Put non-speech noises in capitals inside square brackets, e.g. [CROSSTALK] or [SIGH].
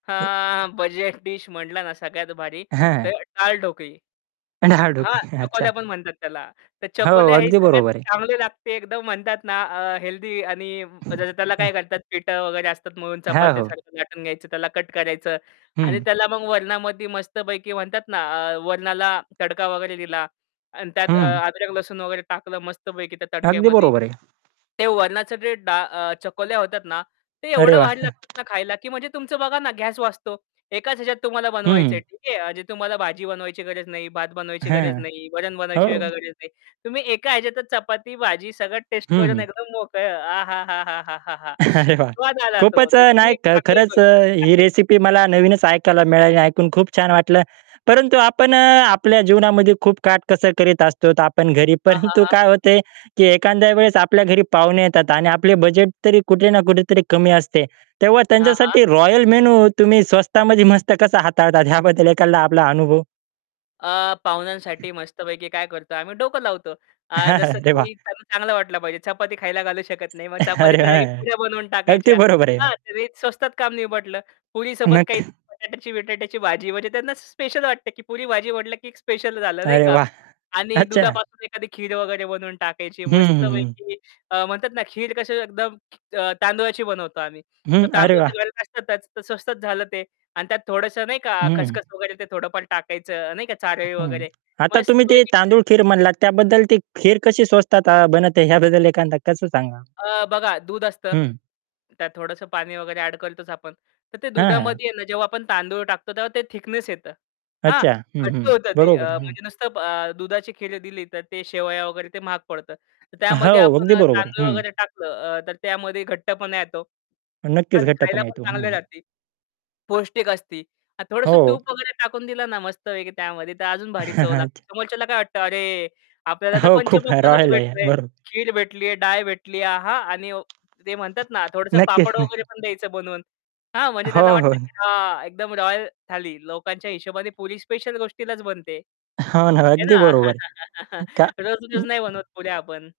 एक हां, budget dish म्हटला ना, सगळ्यात भारी तर हां. डाळ ढोकळी. डाळ हां, ढोकली, अच्छा. चकोल्या पण म्हणतात त्याला तर हो, चकोल्या हे अगदी सगळ्यात बरोबर आहे. चांगली लागते एकदम म्हणतात ना, अ, हेल्दी आणि जसं त्याला हां. काय करतात पिठं वगैरे असतात म्हणून हां, हो. चपात्यासारखं लाटून घ्यायचं त्याला कट करायचं आणि हं. त्याला मग वरणामध्ये मस्तपैकी म्हणतात ना, अ, वरणाला तडका वगैरे दिला आणि त्यात अ, हं. अदरक लसूण वगैरे टाकलं मस्तपैकी त्या अगदी तडक्यामध्ये बरोबर आहे. ते वरणाच जे डा अ, चकोल्या होतात ना, ते अरे एवढं वाह! वाढ लागतात [CHUCKLES] ना, खायला की म्हणजे तुमचं बघा ना, गॅस वाचतो. एकाच ह्याच्यात तुम्हाला बनवायचंय. हं. ठीक आहे. म्हणजे तुम्हाला भाजी बनवायची गरज नाही, भात बनवायची गरज हां, नाही, वरण बनवायची हो. वेगळी गरज नाही. तुम्ही एका ह्याच्यातच चपाती भाजी सगळं टेस्ट हं, करून हं. एकदम मोकळं. आहाहाहा! अरे, वाह! स्वाद आला तो खूपच अ, नाही खरंच अ, ही [UNINTELLIGIBLE] रेसिपी मला नवीनच ऐकायला मिळाली ऐकून खूप छान वाटलं परंतु आपण अ, आपल्या जीवनामध्ये खूप काटकसर करीत असतो तर आपण घरी हां, हां, परंतु हां. काय होते की एखाद्या वेळेस आपल्या घरी पाहुणे येतात आणि आपले बजेट तरी कुठे ना कुठे तरी कमी असते तेव्हा हां, हां. त्यांच्यासाठी रॉयल मेनू तुम्ही स्वस्तामध्ये मस्त कसं हाताळतात ह्याबद्दल एकादा आपला अनुभव? अ, पाहुण्यांसाठी मस्तपैकी काय करतो आम्ही डोकं लावतो. अ, जसं [CHUCKLES] अरे वाह! की त्यांना चांगलं वाटलं पाहिजे चपाती खायला घालू शकत नाही मग अरे, चपातीच्या जागी हां, पुऱ्या बनवून अगदी टाकायच्या, बरोबर आहे. हां, ते स्वस्तात काम निपटलं. पुरीसोबत नक काही बटाट्याची विटाट्याची भाजी म्हणजे त्यांना स्पेशल वाटते, की पुरी-भाजी वाटलं की एक स्पेशल झालं नाही अरे का? वाह! आणि अच्छा. दुधापासून एखादी खीर वगैरे बनवून टाकायची हं, हं, हं. मस्तपैकी अ, म्हणतात ना, खीर कसं एकदम अ, तांदुळाची बनवतो आम्ही. तर हं, अरे तांदूळ वाह! तर घरात असतातच, तर स्वस्तच झालं ते. आणि त्यात थोडंसं नाही का हं. खसखस वगैरे ते थोडंफार टाकायचं नाही का चारळी हं, वगैरे आता तुम्ही ते मस्तपैकी [UNINTELLIGIBLE] तांदूळ खीर म्हणलात त्याबद्दल ते खीर कशी स्वस्तात अ, बनते ह्याबद्दल एखादा कसं सांगा? अ, बघा दूध असतं हं. त्यात थोडंसं पाणी वगैरे ॲड करतोच आपण, तर ते हां, हां. दुधामध्ये ना, जेव्हा आपण तांदूळ टाकतो तेव्हा ते थिकनेस येतं हां, अच्छा हं, घट्ट हं, होतं ते अ, बरोबर हं. म्हणजे नुसतं अ, दुधाची खीर दिली तर ते शेवया वगैरे ते महाग पडतं. तर त्यामध्ये हो अगदी आपण अ, बरोबर आहे. तांदूळ हं. वगैरे टाकलं अ, तर त्यामध्ये घट्टपणा येतो. नक्कीच आणि खायला घट्टपणा पण येतो. चांगलं हं. राहती. पौष्टिक असती. आणि थोडंसं हो. तूप वगैरे टाकून दिलं ना, मस्त आहे त्यामध्ये तर अजून भारी चव [CHUCKLES] लागते. अच्छा. समोरच्याला काय वाटतं अरे, आपल्याला तर हो खूप पंचपक्वान्नच रॉयल आहे भेटलय, बर खीर भेटली आहे, डाळ भेटली आहे आहा! आणि ते म्हणतात ना, थोडंसं नक्कीच, पापड वगैरे नक्की. पण द्यायचं बनवून. हां, म्हणजे हो, त्याला हो. वाटतं की हा एकदम रॉयल थाली लोकांच्या हिशोबाने पूरी स्पेशल गोष्टीलाच बनते. हो ना, है अगदी ना. बरोबर आहे. [CHUCKLES] का रोज-रोज नाही बनवत पुऱ्या आपण.